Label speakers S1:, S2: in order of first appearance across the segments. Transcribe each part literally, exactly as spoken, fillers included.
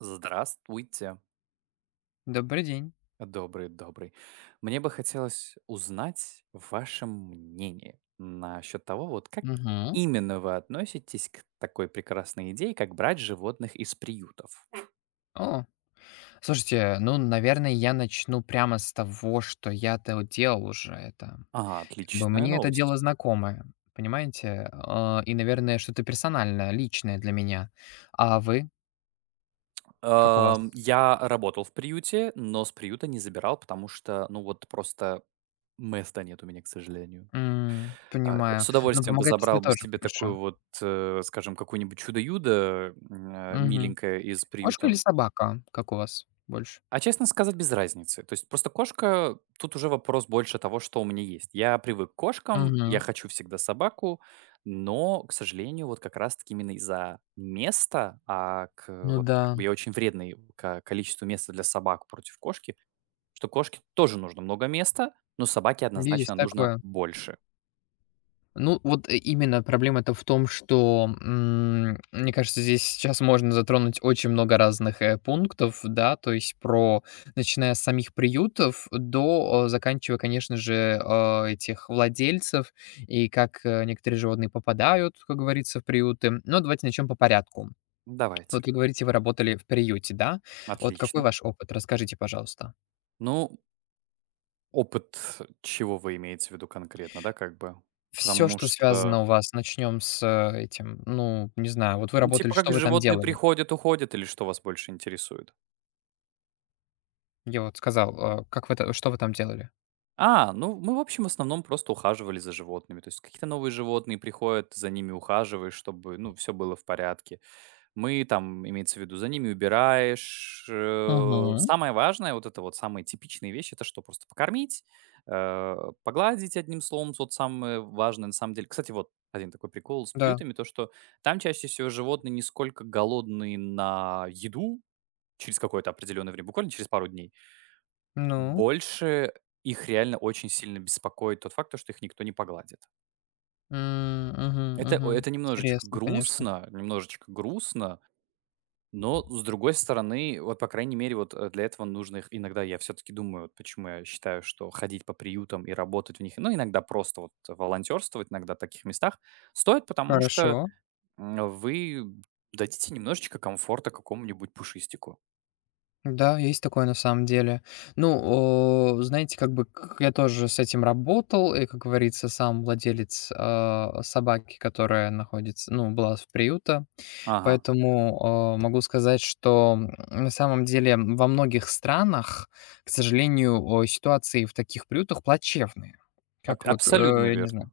S1: Здравствуйте,
S2: Добрый день.
S1: добрый-добрый. Мне бы хотелось узнать ваше мнение насчет того, вот как
S2: Мгм.
S1: именно вы относитесь к такой прекрасной идее, как брать животных из приютов.
S2: О, слушайте, ну, наверное, я начну прямо с того, что я-то вот делал уже это.
S1: Ага,
S2: Как бы
S1: отличная
S2: мне это
S1: новость.
S2: дело знакомое, понимаете? А, и, наверное, что-то персональное, личное для меня. А вы? Как у вас?
S1: Ам, я работал в приюте, но с приюта не забирал, потому что, ну вот просто места нет у меня, к сожалению.
S2: М,
S1: А,
S2: понимаю.
S1: с
S2: Но
S1: удовольствием бы
S2: помогать это
S1: забрал бы
S2: тоже
S1: себе
S2: хорошо.
S1: такую вот, э, скажем, какую-нибудь чудо-юдо м, э,
S2: Мгм.
S1: миленькое из
S2: Кошка
S1: приюта.
S2: или собака? Как у вас больше?
S1: А честно сказать, без разницы. То есть просто кошка- тут уже вопрос больше того, что у меня есть. Я привык к кошкам, я
S2: Мгм.
S1: хочу всегда собаку, но, к сожалению, вот как раз-таки именно из-за места, а к э,
S2: Ну
S1: вот
S2: да,
S1: как бы я очень вредный к количеству места для собак против кошки, что кошке тоже нужно много места, но собаке
S2: есть
S1: однозначно нужно
S2: такое.
S1: больше.
S2: Ну, вот э, именно проблема-то в том, что, м, мне кажется, здесь сейчас можно затронуть очень много разных, э, пунктов, да, то есть про начиная с самих приютов до, э, заканчивая, конечно же, э, этих владельцев и как, э, некоторые животные попадают, как говорится, в приюты. Но давайте начнем по порядку.
S1: Давайте.
S2: Вот вы говорите, вы работали в приюте, да? Вот какой
S1: Отлично.
S2: ваш опыт? Расскажите, пожалуйста.
S1: Ну, опыт чего вы имеете в виду конкретно, да, как бы?
S2: Все,
S1: Потому
S2: что
S1: что
S2: связано у вас, начнем с, э, этим, ну, не знаю, вот вы
S1: Ну,
S2: работали,
S1: типа как
S2: что вы там
S1: животные
S2: делали?
S1: приходят, уходят, или что вас больше интересует?
S2: Я вот сказал, а, как вы та что вы там делали?
S1: А, ну, мы, в общем, в основном просто ухаживали за животными. То есть какие-то новые животные приходят, за ними ухаживаешь, чтобы, ну, все было в порядке. Мы там, имеется в виду, за ними убираешь. э,
S2: Мгм.
S1: Самое важное, вот это вот самые типичные вещи, это что? Просто покормить, э, погладить одним словом. Вот самое важное на самом деле. Кстати, вот один такой прикол с
S2: Да.
S1: приютами, то что там чаще всего животные не сколько голодные на еду. Через какое-то определенное время, буквально через пару дней,
S2: Ну?
S1: больше их реально очень сильно беспокоит тот факт, то, что их никто не погладит.
S2: М, мгм,
S1: Это, о-
S2: мгм.
S1: это немножечко
S2: Интересно, конечно.
S1: грустно, немножечко грустно, но с другой стороны, вот по крайней мере, вот э, для этого нужно их иногда, я все-таки думаю, вот почему я считаю, что ходить по приютам и работать в них, ну, иногда просто вот волонтерствовать иногда в таких местах стоит, потому
S2: Хорошо.
S1: что м, вы дадите немножечко комфорта какому-нибудь пушистику.
S2: Да, есть такое на самом деле. Ну, о, знаете, как бы к я тоже с этим работал, и, как говорится, сам владелец, а, собаки, которая находится ну, была в приюта.
S1: Ага,
S2: Поэтому, а, могу сказать, что, м, на самом деле, во многих странах, к сожалению, о, ситуации в таких приютах плачевные.
S1: аб-
S2: Как вот,
S1: абсолютно
S2: э, я не знаю.
S1: верно.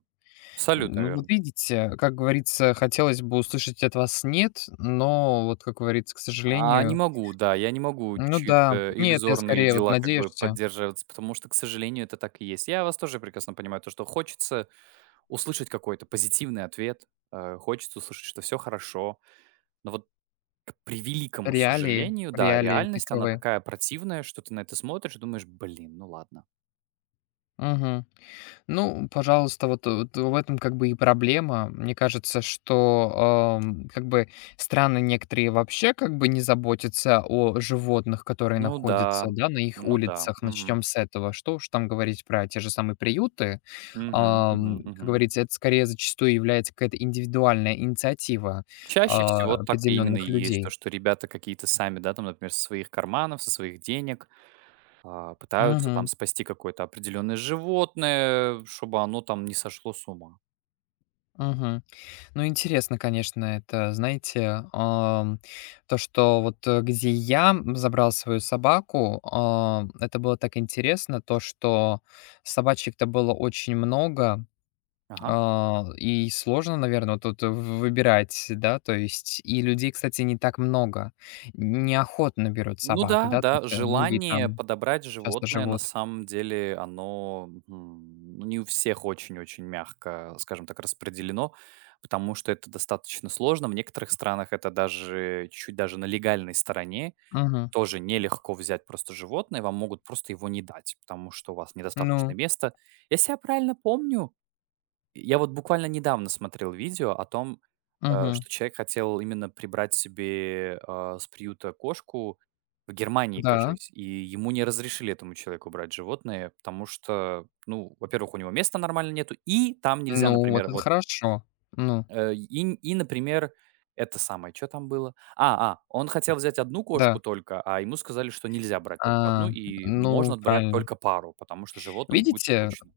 S1: Абсолютно
S2: Ну, вот
S1: верно.
S2: видите, как говорится, хотелось бы услышать от вас "нет", но вот, как говорится, к
S1: А, не
S2: сожалению.
S1: могу, да, я не могу
S2: Ну да.
S1: чьи-то
S2: Нет, я
S1: иллюзорные
S2: скорее вот
S1: дела как бы
S2: надеешься.
S1: поддерживаться, потому что, к сожалению, это так и есть. Я вас тоже прекрасно понимаю, то, что хочется услышать какой-то позитивный ответ, э, хочется услышать, что все хорошо, но вот к при великому
S2: Реалии
S1: сожалению, да,
S2: реалии
S1: реальность, она
S2: таковы.
S1: такая противная, что ты на это смотришь и думаешь: "Блин, ну ладно".
S2: Мгм. Ну, пожалуйста, вот, вот в этом как бы и проблема. Мне кажется, что ам, как бы страны некоторые вообще как бы не заботятся о животных, которые
S1: Ну
S2: находятся,
S1: да,
S2: да, на их
S1: ну да,
S2: улицах.
S1: мгм,
S2: Начнем с этого. Что уж там говорить про те же самые приюты.
S1: мгм, мгм,
S2: Ам, как
S1: мгм.
S2: говорится, это скорее зачастую является какая-то индивидуальная инициатива
S1: Чаще
S2: а,
S1: всего так именно и
S2: определенных
S1: есть, то,
S2: людей.
S1: что ребята какие-то сами, да, там, например, со своих карманов, со своих денег, А, пытаются там
S2: Мгм.
S1: спасти какое-то определенное животное, чтобы оно там не сошло с ума.
S2: Мгм. Ну, интересно, конечно, это, знаете, ам, то, что вот э, где я м, забрал свою собаку, а, это было так интересно, то, что собачек-то было очень много,
S1: Ага.
S2: а, и сложно, наверное, тут в- выбирать, да, то есть, и людей, кстати, не так много, неохотно берут
S1: Ну
S2: собак,
S1: да,
S2: да, то
S1: да,
S2: есть э, многие
S1: желание
S2: там
S1: подобрать
S2: часто
S1: животное, на
S2: живут.
S1: самом деле, оно м, ну, не у всех очень-очень мягко, скажем так, распределено, потому что это достаточно сложно. В некоторых странах это даже чуть даже на легальной стороне
S2: Мгм.
S1: тоже нелегко взять просто животное, вам могут просто его не дать, потому что у вас недостаточно
S2: Ну,
S1: места. Если я правильно помню, я вот буквально недавно смотрел видео о том, э,
S2: мгм.
S1: что человек хотел именно прибрать себе, а, с приюта кошку в Германии,
S2: Да,
S1: кажись, и ему не разрешили этому человеку брать животное, потому что, ну, во-первых, у него места нормально нету, и там нельзя,
S2: ну,
S1: например,
S2: вот это
S1: вот,
S2: хорошо, ну,
S1: э, и, н- и, например, это самое, что там было? А, а, он хотел взять одну кошку
S2: да.
S1: только, а ему сказали, что нельзя брать только одну,
S2: А,
S1: и можно
S2: ну,
S1: брать
S2: правильно.
S1: только пару, потому что животным будет
S2: Видите,
S1: скучно.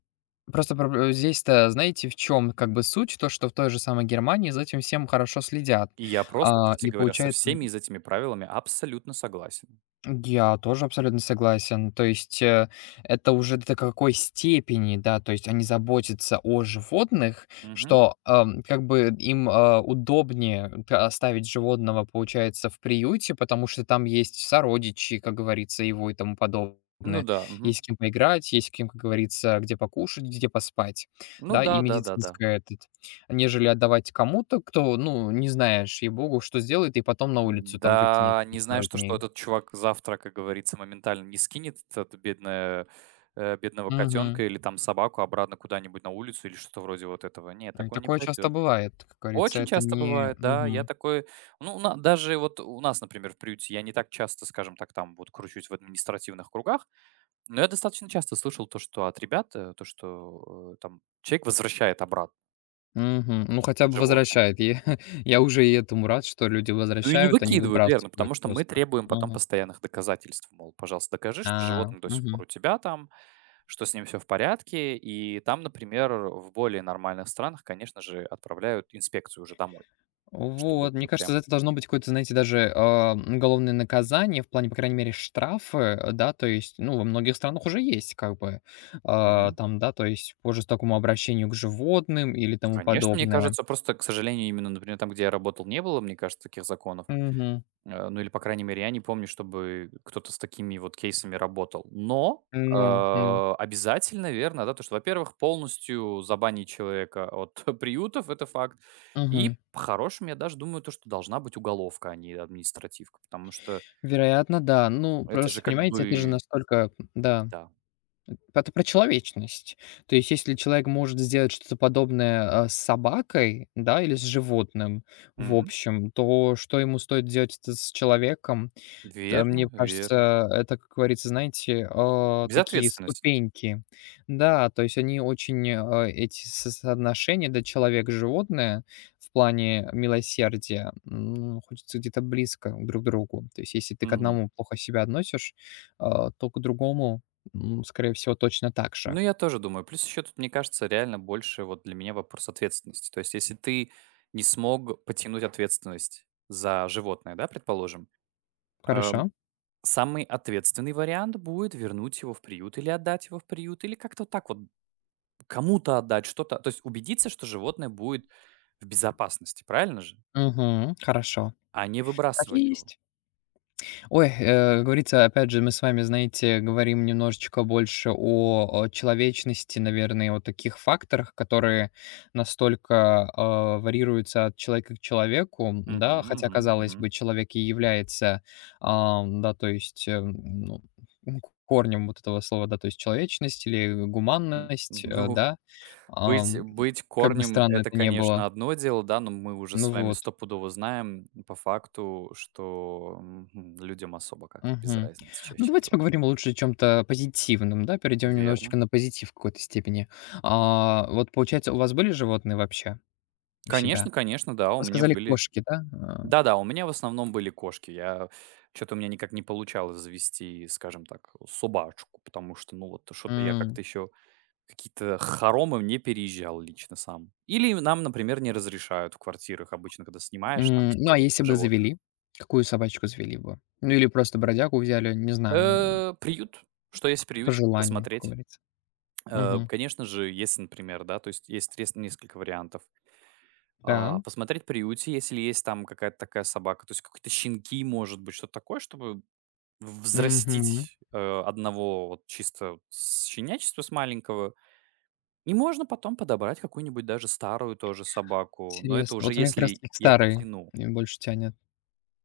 S2: просто проб здесь-то, знаете, в чем как бы суть? То, что в той же самой Германии за этим всем хорошо следят.
S1: И я просто,
S2: А,
S1: кстати
S2: и
S1: говоря, со
S2: получается.
S1: всеми из этими правилами абсолютно согласен.
S2: Я тоже абсолютно согласен. То есть э, это уже до какой степени, да, то есть они заботятся о животных,
S1: Мгм.
S2: что ам, как бы им а, удобнее т- оставить животного, получается, в приюте, потому что там есть сородичи, как говорится, его и тому подобное.
S1: Ну да, мгм.
S2: Есть с кем поиграть, есть с кем, как говорится, где покушать, где поспать,
S1: Ну
S2: да, и
S1: да, да-да-да. Да, да.
S2: медицинское этот, нежели отдавать кому-то, кто, ну, не знаешь, ей-богу, что сделает, и потом на улицу там выкинет
S1: Да, не
S2: через
S1: знаю,
S2: пару
S1: что что
S2: дней.
S1: этот чувак завтра, как говорится, моментально не скинет этот бедное, э, бедного котенка
S2: Мгм.
S1: или там собаку обратно куда-нибудь на улицу или что-то вроде вот этого. Нет,
S2: М,
S1: такое не
S2: такое часто
S1: пойдет.
S2: бывает, как говорится,
S1: Очень
S2: это
S1: часто
S2: не
S1: бывает, да. Я
S2: мгм.
S1: такой, ну, на- даже вот у нас, например, в приюте я не так часто, скажем так, там вот кручусь в административных кругах. Но я достаточно часто слышал то, что от ребят, э, то, что, э, там человек возвращает обратно
S2: Мгм. Ну, хотя бы
S1: животное.
S2: возвращает. Я я уже и этому рад, что люди
S1: Ну и не
S2: возвращают, а не
S1: выкидывают, верно,
S2: выбрасывают
S1: потому что мы
S2: просто.
S1: требуем потом
S2: Мгм.
S1: постоянных доказательств. Мол, пожалуйста, докажи,
S2: А,
S1: что животное до сих пор у
S2: мгм.
S1: тебя там, что с ним все в порядке. И там, например, в более нормальных странах, конечно же, отправляют инспекцию уже домой, чтобы,
S2: Вот, мне
S1: ну,
S2: кажется,
S1: прям.
S2: за это должно быть какое-то, знаете, даже, а, уголовное наказание в плане, по крайней мере, штрафы, э, да, то есть, ну, во многих странах уже есть как бы, а,
S1: Мгм.
S2: там, да, то есть по жестокому обращению к животным или тому
S1: Конечно, мне
S2: подобное.
S1: кажется, просто, к сожалению, именно, например, там, где я работал, не было, мне кажется, таких законов.
S2: Мгм.
S1: Э, ну или, по крайней мере, я не помню, чтобы кто-то с такими вот кейсами работал. Но,
S2: Ну, ну.
S1: э, обязательно, верно, да, то, что, во-первых, полностью забанить человека от приютов — это факт.
S2: Мгм.
S1: И по-хорошему, я даже думаю, то, что должна быть уголовка, а не административка, потому что
S2: Вероятно, да. Ну,
S1: это же
S2: просто,
S1: как
S2: понимаете, это же
S1: бы
S2: настолько да.
S1: да.
S2: Это про человечность. То есть, если человек может сделать что-то подобное, а, с собакой, да, или с животным, в
S1: Мгм.
S2: общем, то что ему стоит делать это с человеком? Да, мне
S1: Верно верно.
S2: кажется, это, как говорится, знаете, а, такие
S1: Безответственность.
S2: ступеньки. Да, то есть они очень, а, эти со соотношения, да, человек-животное в плане милосердия, м, находятся где-то близко друг к другу. То есть если ты к одному плохо себя относишь, а, то к другому, м, скорее всего, точно так
S1: Ну,
S2: же.
S1: я тоже думаю. Плюс еще тут, мне кажется, реально больше вот для меня вопрос ответственности. То есть, если ты не смог потянуть ответственность за животное, да, предположим,
S2: Хорошо.
S1: эм, самый ответственный вариант будет вернуть его в приют или отдать его в приют, или как-то вот так вот кому-то отдать что-то. То есть убедиться, что животное будет в безопасности, правильно же?
S2: Мгм. Хорошо.
S1: А не
S2: Так и
S1: выбрасывать его.
S2: есть. Ой, э, говорится, опять же, мы с вами, знаете, говорим немножечко больше о, э, человечности, наверное, о таких факторах, которые настолько, а, варьируются от человека к человеку,
S1: Мгм,
S2: да. Хотя,
S1: мгм,
S2: казалось
S1: мгм.
S2: бы, человек и является, ам, да, то есть, э, ну, м, корнем вот этого слова, да, то есть человечность или
S1: М,
S2: гуманность, э,
S1: ну,
S2: да.
S1: Быть
S2: Ам,
S1: быть
S2: как бы
S1: корнем —
S2: странно
S1: это,
S2: это ни
S1: конечно,
S2: было.
S1: одно дело, да, но мы уже
S2: Ну
S1: с вами
S2: вот.
S1: стопудово знаем по факту, что, мгм, людям особо как-то без
S2: Мгм.
S1: разницы
S2: Ну,
S1: чаще
S2: давайте
S1: всего.
S2: поговорим лучше о чём-то позитивном, да, перейдем немножечко
S1: Верно.
S2: на позитив в какой-то степени. А, вот, получается, у вас были животные вообще у
S1: Конечно
S2: себя?
S1: конечно, да, у
S2: Вы
S1: меня
S2: сказали,
S1: были,
S2: кошки, да?
S1: да-да, у меня в основном были кошки. Я что то у меня никак не получалось завести, скажем так, собачку, потому что, ну, вот
S2: А,
S1: что-то я
S2: м,
S1: как-то еще какие-то хоромы не переезжал лично сам. Или нам, например, не разрешают в квартирах обычно, когда снимаешь, там
S2: м, ну,
S1: типа
S2: а
S1: вот
S2: если бы
S1: животных.
S2: завели? Какую собачку завели бы? Ну, или просто бродягу взяли, не знаю, ну,
S1: Э, приют. Что есть в
S2: по
S1: приюте?
S2: желанию, как
S1: Посмотреть.
S2: говорится.
S1: Э,
S2: Мгм.
S1: конечно же, если, например, да, то есть есть рес- несколько вариантов.
S2: Да.
S1: А, посмотреть в приюте, если есть там какая-то такая собака, то есть какие-то щенки, может быть, что-то такое, чтобы
S2: Мгм.
S1: взрастить э, одного вот чисто с щенячества, с маленького. И можно потом подобрать какую-нибудь даже старую тоже собаку, но это
S2: Интересно.
S1: уже
S2: Вот у меня как раз
S1: если
S2: таки к
S1: я
S2: старой,
S1: потяну.
S2: э, больше тянет.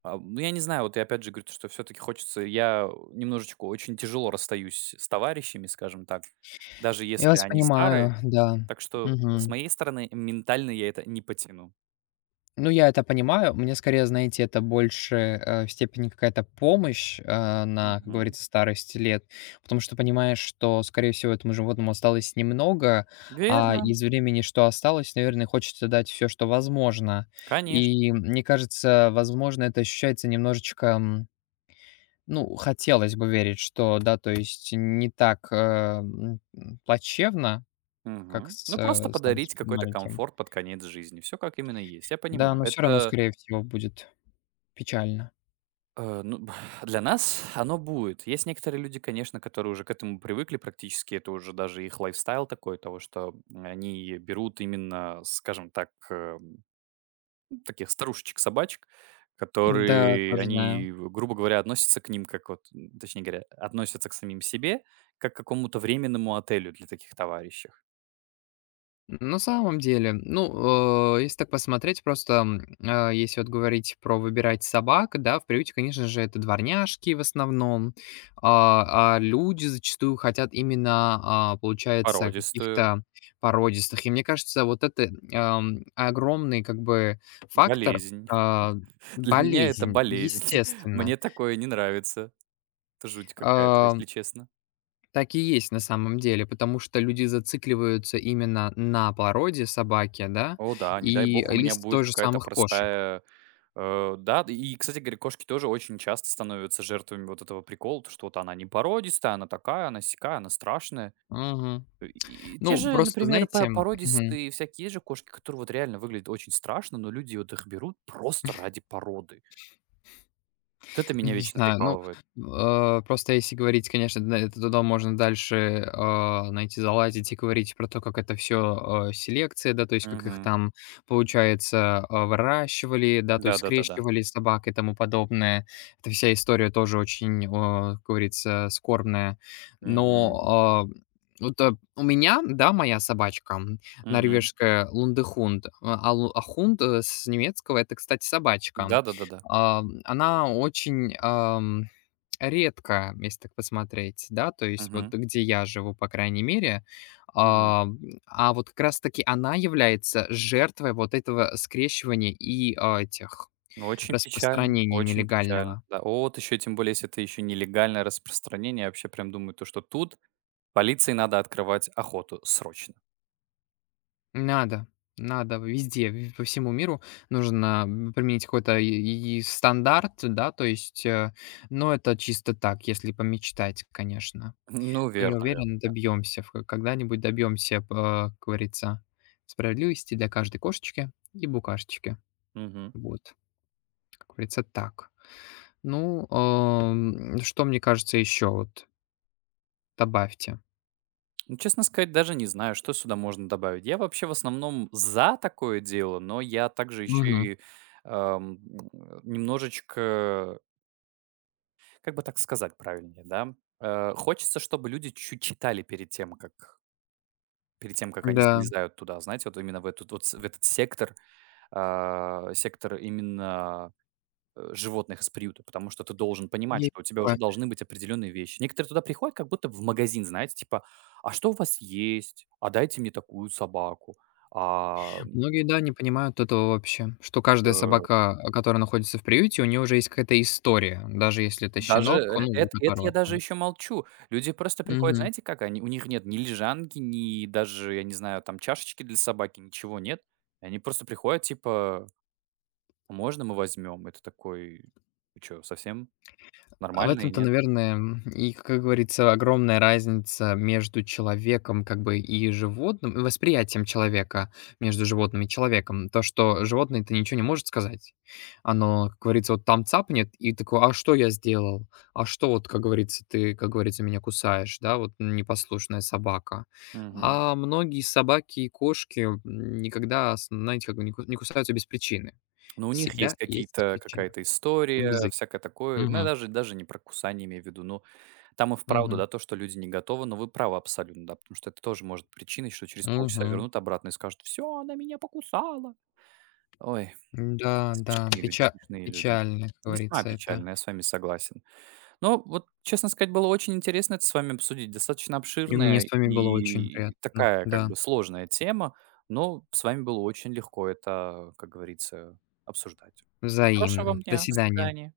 S1: А, ну, я не знаю, вот я опять же говорю, то, что все-таки хочется, я немножечко очень тяжело расстаюсь с товарищами, скажем так, даже
S2: Я
S1: если
S2: вас
S1: они старые.
S2: понимаю, да.
S1: Так что с
S2: Мгм.
S1: моей стороны ментально я это не потяну.
S2: Ну, я это понимаю. Мне скорее, знаете, это больше, э, в степени какая-то помощь, э, на, как
S1: Мгм.
S2: говорится, старости лет. Потому что понимаешь, что, скорее всего, этому животному осталось немного, а
S1: Верно,
S2: из времени, что осталось, наверное, хочется дать все, что возможно.
S1: конечно.
S2: И мне кажется, возможно, это ощущается немножечко, м, ну, хотелось бы верить, что да, то есть не так, э, м, плачевно, как
S1: Мгм.
S2: с,
S1: Ну, просто
S2: э, с там с
S1: подарить какой-то
S2: маленьким.
S1: комфорт под конец жизни. Все как именно есть. Я
S2: Да,
S1: понимаю.
S2: но все равно,
S1: Это
S2: скорее всего, будет печально.
S1: Э, ну, б для нас оно будет. Есть некоторые люди, конечно, которые уже к этому привыкли практически. Это уже даже их лайфстайл такой, того, что они берут именно, скажем так, э, таких старушечек-собачек,
S2: Да,
S1: которые,
S2: тоже знаю.
S1: они, грубо говоря, относятся к ним как вот, м, точнее говоря, относятся к самим себе, как к какому-то временному отелю для таких товарищей.
S2: На самом деле, ну, э, если так посмотреть, просто, м, а, если вот говорить про выбирать собак, да, в приюте, конечно же, это дворняжки в основном, а, а люди зачастую хотят именно, а, получается,
S1: Породистую,
S2: каких-то породистых. И мне кажется, вот это, ам, огромный как бы фактор,
S1: болезнь.
S2: а,
S1: Для меня это
S2: болезнь,
S1: болезнь.
S2: естественно.
S1: Мне такое не нравится. Это жуть какая-то,
S2: А
S1: если честно.
S2: Так и есть на самом деле, потому что люди зацикливаются именно на породе собаки, да,
S1: О да, не дай
S2: и
S1: бог, у меня
S2: лист
S1: будет
S2: тоже
S1: какая-то
S2: самых кошек.
S1: простая, э, да. Да, и, кстати говоря, кошки тоже очень часто становятся жертвами вот этого прикола, то что вот она не породистая, она такая, она сякая, она страшная.
S2: Мгм.
S1: Э, и те
S2: Ну,
S1: же,
S2: просто
S1: например, пор
S2: знаете мгм.
S1: породистые всякие же кошки, которые вот реально выглядят очень страшно, но люди вот их берут просто ради породы. Вот это
S2: Ну,
S1: меня
S2: не
S1: вечно
S2: знаю, ну,
S1: прикалывает.
S2: э, просто если говорить, конечно, да, это туда можно дальше, э, знаете, залазить и говорить про то, как это все селекция, да, то есть как их
S1: Мгм.
S2: там, получается, э, выращивали, да, то есть
S1: Да-да-да-да.
S2: скрещивали собак и тому подобное. Эта вся история тоже очень, о, как говорится, скорбная. Но,
S1: Мгм.
S2: а, вот, э, у меня, да, моя собачка, м,
S1: Мгм.
S2: норвежская лундехунд, а, а лу а хунд, э, с немецкого- это, кстати, собачка.
S1: Да-да-да-да.
S2: Ам, она очень, ам, редкая, если так посмотреть, да, то есть вот
S1: Мгм.
S2: где я живу, по крайней мере.
S1: Мгм.
S2: Ам, а вот как раз таки она является жертвой вот этого скрещивания и, а, этих
S1: Ну, очень печально,
S2: распространения
S1: очень печально,
S2: нелегального.
S1: да. о, Вот еще, тем более, если это еще нелегальное распространение, я вообще прям думаю, то, что тут полиции надо открывать охоту срочно.
S2: Надо, надо везде, в по всему миру нужно, м, применить какой-то и и стандарт, да, то есть, э, но это чисто так, если помечтать, конечно.
S1: Ну,
S2: Но я
S1: верно, верно,
S2: уверен,
S1: да.
S2: добьемся, в когда-нибудь добьемся, п а, как говорится, справедливости для каждой кошечки и букашечки.
S1: Мгм.
S2: Вот, как говорится, так. Ну, ам, что, мне кажется, еще вот добавьте?
S1: Ну, честно сказать, даже не знаю, что сюда можно добавить. Я вообще в основном за такое дело, но я также еще
S2: Мгм.
S1: и ам, немножечко, как бы так сказать правильнее, да? Э, хочется, чтобы люди чуть читали перед тем, как перед тем, как они
S2: Да,
S1: залезают туда, знаете, вот именно в, эту, вот с- в этот сектор, а, сектор именно, э, животных из приюта, потому что ты должен понимать,
S2: есть
S1: что у тебя уже
S2: такое.
S1: должны быть определенные вещи. Некоторые туда приходят как будто в магазин, знаете, типа: "А что у вас есть? А дайте мне такую собаку". А,
S2: Многие, да, не понимают этого вообще, что каждая
S1: э,
S2: собака, а, которая находится в приюте, у нее уже есть какая-то история, даже если это
S1: даже
S2: щенок,
S1: э
S2: ну, у
S1: эт это я
S2: которого
S1: даже
S2: там.
S1: еще молчу. Люди просто приходят,
S2: Мгм.
S1: знаете как, они у них нет ни лежанки, ни даже, я не знаю, там чашечки для собаки, ничего нет. Они просто приходят типа: «А "Можно мы возьмем?" Это такой: "Вы чё, совсем
S2: А в
S1: нормальные,
S2: этом-то,
S1: нет?"
S2: наверное, м, и, как говорится, огромная разница между человеком, как бы, и животным, и восприятием человека между животным и человеком. То, что животное-то ничего не может сказать. Оно, как говорится, вот там цапнет и такое: "А что я сделал? А что вот, как говорится, ты, как говорится, меня кусаешь?" Да, вот непослушная собака. А многие собаки и кошки, м, никогда, с знаете, как бы не ку не кусаются без причины.
S1: Но у них есть
S2: Всегда есть
S1: какие-то
S2: причина.
S1: какая-то история,
S2: Бзыки.
S1: всякое такое. Ну, я
S2: Мгм.
S1: даже даже не про кусание имею в виду. Ну, там и вправду, да,
S2: Мгм.
S1: то, что люди не готовы, но вы правы абсолютно, да, потому что это тоже может быть причиной, что через полчаса
S2: Мгм.
S1: вернут обратно и скажут: все, она меня покусала". Ой,
S2: Да, да,
S1: смешные люди,
S2: печа
S1: смешные люди.
S2: печально, как
S1: Весьма
S2: говорится, это.
S1: печально, я с вами согласен. Но вот, честно сказать, было очень интересно это с вами обсудить. Достаточно
S2: И мне
S1: обширная
S2: с вами было очень
S1: и
S2: приятно.
S1: такая как
S2: Да,
S1: бы сложная тема, но с вами было очень легко это, как говорится, обсуждать. Хорошего
S2: взаимно.
S1: вам
S2: До
S1: дня. До
S2: свидания.
S1: свидания.